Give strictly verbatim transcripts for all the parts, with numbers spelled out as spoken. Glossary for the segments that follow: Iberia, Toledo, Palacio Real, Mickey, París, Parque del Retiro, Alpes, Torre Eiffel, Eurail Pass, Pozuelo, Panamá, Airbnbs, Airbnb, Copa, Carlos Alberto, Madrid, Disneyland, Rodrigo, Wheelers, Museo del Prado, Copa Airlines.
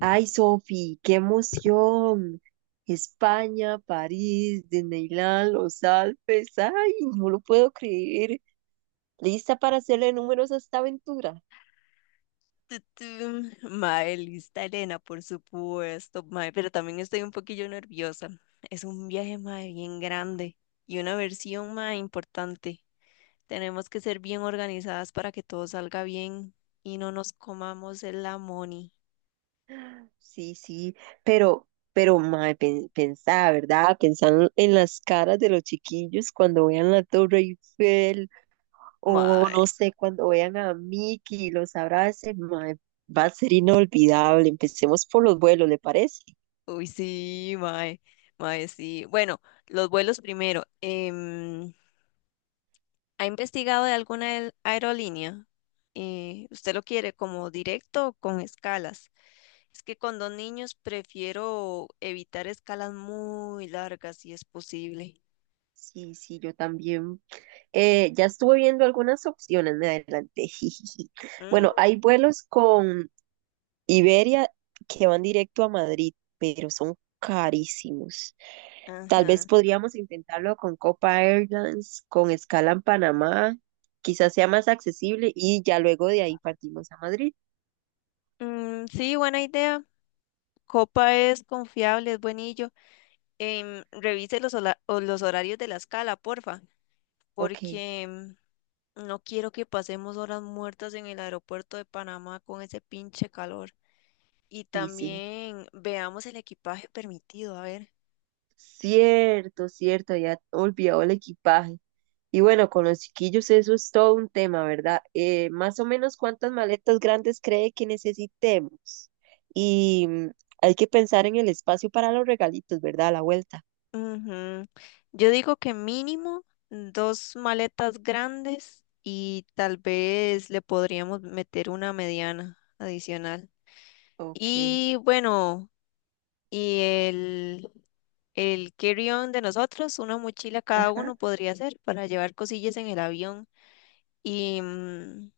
Ay, Sofi, qué emoción. España, París, Disneyland, los Alpes. Ay, no lo puedo creer. ¿Lista para hacerle números a esta aventura? tu, tu. Mae, lista Elena, por supuesto, mae, pero también estoy un poquillo nerviosa. Es un viaje, mae, bien grande y una versión, mae, importante. Tenemos que ser bien organizadas para que todo salga bien y no nos comamos el amoni. Sí, sí, pero, pero, mae, pen- pensá, ¿verdad? Pensar en las caras de los chiquillos cuando vean la Torre Eiffel o Mae, no sé, cuando vean a Mickey y los abracen, mae, va a ser inolvidable. Empecemos por los vuelos, ¿le parece? uy, sí, mae, mae, sí. Bueno, los vuelos primero. Em, ¿ha investigado de alguna aer- aerolínea? Eh, ¿usted lo quiere como directo o con escalas? Es que con dos niños prefiero evitar escalas muy largas si es posible. Sí, sí, yo también. Eh, ya estuve viendo algunas opciones, me adelanté. Jijiji. Mm, Bueno, hay vuelos con Iberia que van directo a Madrid, pero son carísimos. Tal ajá. vez podríamos intentarlo con Copa Airlines, con escala en Panamá, quizás sea más accesible y ya luego de ahí partimos a Madrid. Mm, sí, buena idea. Copa es confiable, es buenillo. Em, revise los, hola- o los horarios de la escala, porfa, Ok, porque mm, no quiero que pasemos horas muertas en el aeropuerto de Panamá con ese pinche calor. Y y sí, también veamos el equipaje permitido, a ver. cierto, cierto, ya olvidado el equipaje. Y bueno, con los chiquillos eso es todo un tema, ¿verdad? Eh, más o menos cuántas maletas grandes cree que necesitemos. Y mm, hay que pensar en el espacio para los regalitos, ¿verdad? A la vuelta. Ujú. Yo digo que mínimo dos maletas grandes y tal vez le podríamos meter una mediana adicional. Ok, Y bueno, y el, el carry-on de nosotros, una mochila cada ajá. uno podría ser para llevar cosillas en el avión. Y mm,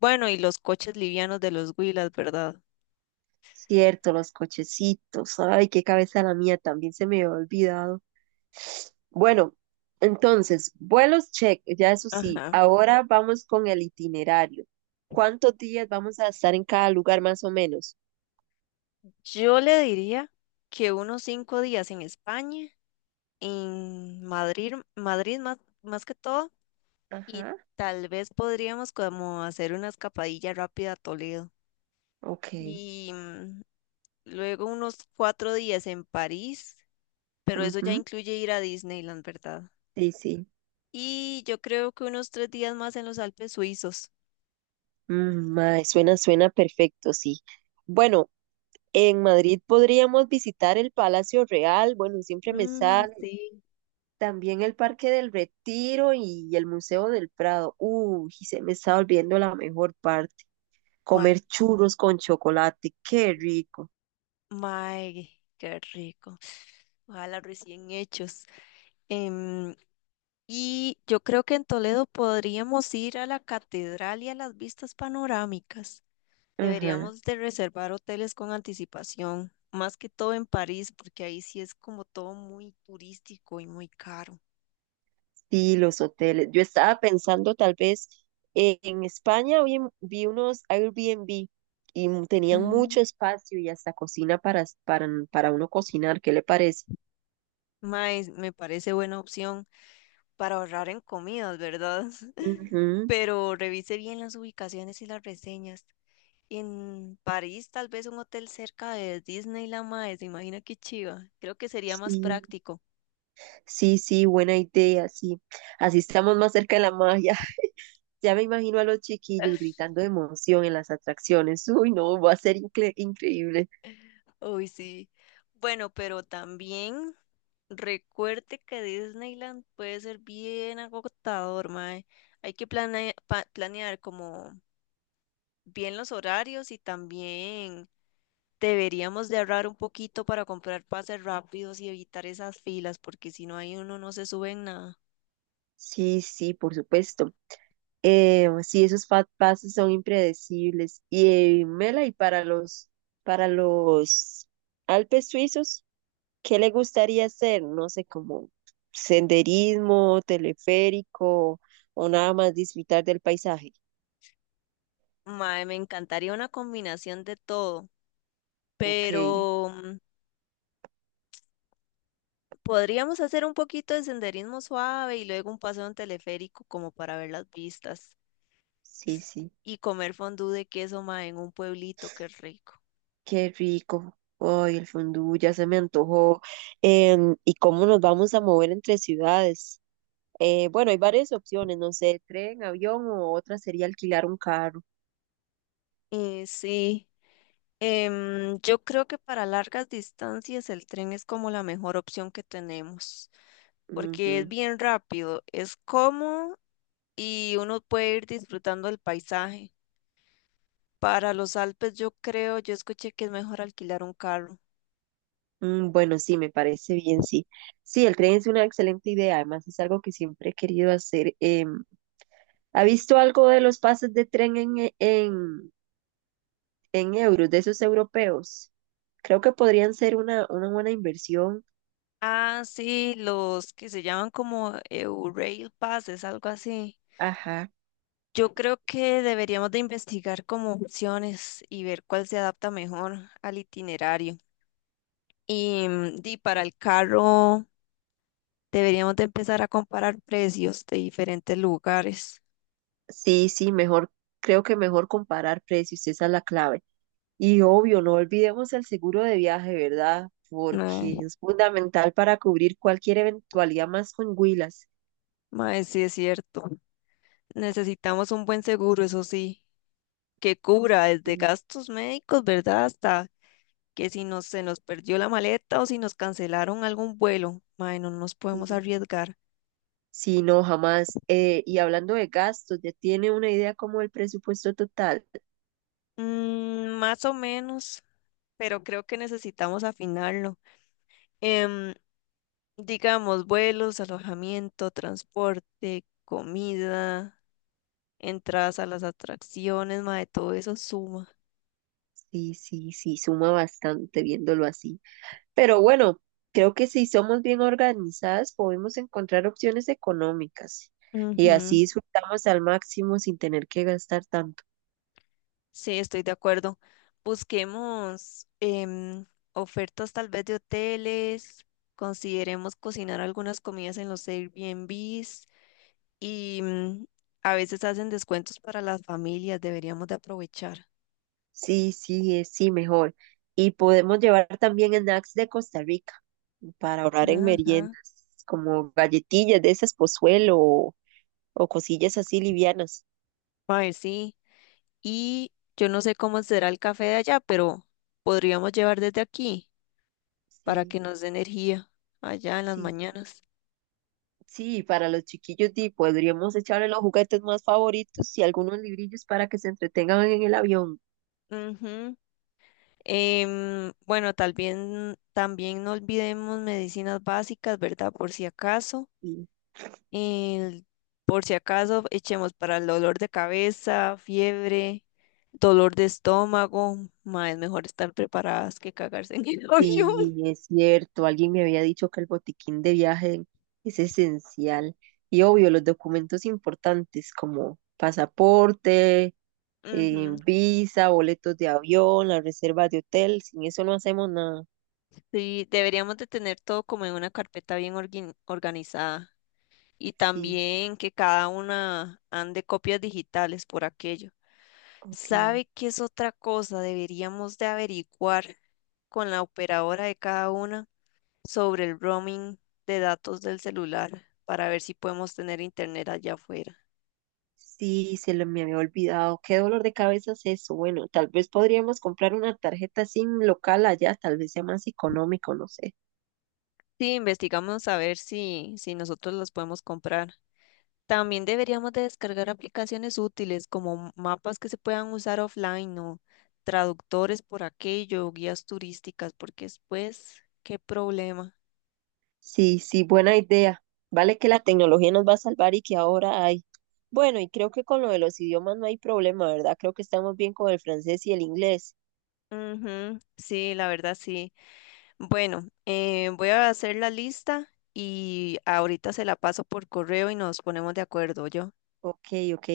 bueno, y los coches livianos de los Wheelers, ¿verdad? Cierto, los cochecitos. Ay, qué cabeza la mía, también se me había olvidado. Bueno, entonces, vuelos check, ya eso sí. Ajá. Ahora vamos con el itinerario. ¿Cuántos días vamos a estar en cada lugar más o menos? Yo le diría que unos cinco días en España en Madrid, Madrid más, más que todo, y Ajá, tal vez podríamos como hacer una escapadilla rápida a Toledo. ok. Y mm, luego unos cuatro días en París, pero eso ya Ujú, incluye ir a Disneyland, ¿verdad? sí, sí. Y yo creo que unos tres días más en los Alpes suizos. Mm, mae, suena, suena perfecto, sí. Bueno, en Madrid podríamos visitar el Palacio Real, bueno, siempre me Mm, sale, sí. también el Parque del Retiro y el Museo del Prado. Uy, y se me está olvidando la mejor parte, ¿Cuál? comer churros con chocolate, qué rico. Mae, qué rico. Ojalá recién hechos. Em, Y yo creo que en Toledo podríamos ir a la catedral y a las vistas panorámicas. Ajá, Deberíamos de reservar hoteles con anticipación, más que todo en París, porque ahí sí es como todo muy turístico y muy caro. sí, los hoteles. Yo estaba pensando tal vez eh, en España, vi, vi unos Airbnb y m- tenían mucho Ah, espacio y hasta cocina para, s- para, para uno cocinar, ¿qué le parece? mae, me parece buena opción para ahorrar en comidas, ¿verdad? Ujú, Pero revise bien las ubicaciones y las reseñas. En París, tal vez un hotel cerca de Disneyland, mae, se imagina qué chiva. Creo que sería más sí, práctico. sí, sí, buena idea, sí. Así estamos más cerca de la magia. Ya me imagino a los chiquillos gritando de emoción en las atracciones. Uy, no, va a ser incre- increíble. Uy, sí. Bueno, pero también recuerde que Disneyland puede ser bien agotador, mae. Hay que plane- pa- planear como bien los horarios y también deberíamos de ahorrar un poquito para comprar pases rápidos y evitar esas filas, porque si no hay uno no se sube en nada. Sí, sí, por supuesto. Eh, sí, esos fat pases son impredecibles. Y eh, Mela, y para los, para los Alpes suizos, ¿qué le gustaría hacer? No sé, como senderismo, teleférico o nada más disfrutar del paisaje. Mae, me encantaría una combinación de todo, Ok, pero mm, podríamos hacer un poquito de senderismo suave y luego un paseo en teleférico como para ver las vistas. sí, sí, Y comer fondue de queso, mae, en un pueblito, qué rico. qué rico. Ay, el fondue ya se me antojó. Em, ¿y cómo nos vamos a mover entre ciudades? Eh, bueno, hay varias opciones, no sé, tren, avión o otra sería alquilar un carro. Eh, sí, em, yo creo que para largas distancias el tren es como la mejor opción que tenemos, porque es Ujú. bien rápido, es cómodo y uno puede ir disfrutando el paisaje. Para los Alpes yo creo, yo escuché que es mejor alquilar un carro. Mm, bueno, sí, me parece bien, sí. Sí, el tren es una excelente idea, además es algo que siempre he querido hacer. Em, ¿ha visto algo de los pases de tren en, e- en, en euros, de esos europeos? Creo que podrían ser una, una buena inversión. Ah, sí, los que se llaman como Eurail Pass, es algo así. Ajá. Yo creo que deberíamos de investigar como opciones y ver cuál se adapta mejor al itinerario. Y, mm, di, para el carro deberíamos de empezar a comparar precios de diferentes lugares. Sí, sí, mejor, creo que mejor comparar precios, esa es la clave. Y obvio, no olvidemos el seguro de viaje, ¿verdad? Porque Mae, es fundamental para cubrir cualquier eventualidad más con Huilas. mae, sí es cierto. Necesitamos un buen seguro, eso sí, que cubra desde Sí, gastos médicos, ¿verdad? Hasta que si nos, se nos perdió la maleta o si nos cancelaron algún vuelo. Mae, no nos podemos sí, arriesgar. sí, no, jamás. Eh, y hablando de gastos, ¿ya tiene una idea como el presupuesto total? Mm, más o menos. Pero creo que necesitamos afinarlo. Em, digamos, vuelos, alojamiento, transporte, comida, entradas a las atracciones, mae, todo eso suma. Sí, sí, sí, suma bastante viéndolo así. Pero bueno, creo que si somos bien organizadas podemos encontrar opciones económicas y así Ujú, disfrutamos al máximo sin tener que gastar tanto. sí, estoy de acuerdo. Busquemos em, ofertas tal vez de hoteles, consideremos cocinar algunas comidas en los Airbnbs y mm, a veces hacen descuentos para las familias, deberíamos de aprovechar. Sí, sí, eh, sí, mejor. Y podemos llevar también snacks de Costa Rica para ahorrar en Ajá. meriendas, como galletillas de esas Pozuelo o, o cosillas así livianas. Mae, sí. Y yo no sé cómo será el café de allá, pero podríamos llevar desde aquí para Sí, que nos dé energía allá en las sí, mañanas. sí, para los chiquillos di, podríamos echarle los juguetes más favoritos y algunos librillos para que se entretengan en el avión. Ujú. Em, bueno, tal bien- también no olvidemos medicinas básicas, ¿verdad? Por si acaso. El- por si acaso echemos para el dolor de cabeza, fiebre, dolor de estómago. Ma, es mejor estar preparadas que cagarse en el avión. Sí, es cierto. Alguien me había dicho que el botiquín de viaje es esencial. Y obvio, los documentos importantes como pasaporte, eh, Ujú. visa, boletos de avión, la reserva de hotel. Sin eso no hacemos nada. Sí, deberíamos de tener todo como en una carpeta bien orgui- organizada y Sí, también que cada una ande copias digitales por aquello. ok. ¿Sabe qué es otra cosa? Deberíamos de averiguar con la operadora de cada una sobre el roaming de datos del celular para ver si podemos tener internet allá afuera. Sí, se lo, me había olvidado. Qué dolor de cabeza es eso. Bueno, tal vez podríamos comprar una tarjeta S I M local allá, tal vez sea más económico, no sé. Sí, investigamos a ver si, si nosotros los podemos comprar. También deberíamos de descargar aplicaciones útiles como mapas que se puedan usar offline o traductores por aquello, guías turísticas, porque después, qué problema. Sí, sí, buena idea. Vale que la tecnología nos va a salvar y que ahora hay. Bueno, y creo que con lo de los idiomas no hay problema, ¿verdad? Creo que estamos bien con el francés y el inglés. Ujú, sí, la verdad sí. Bueno, eh, voy a hacer la lista y ahorita se la paso por correo y nos ponemos de acuerdo, yo. Ok, ok.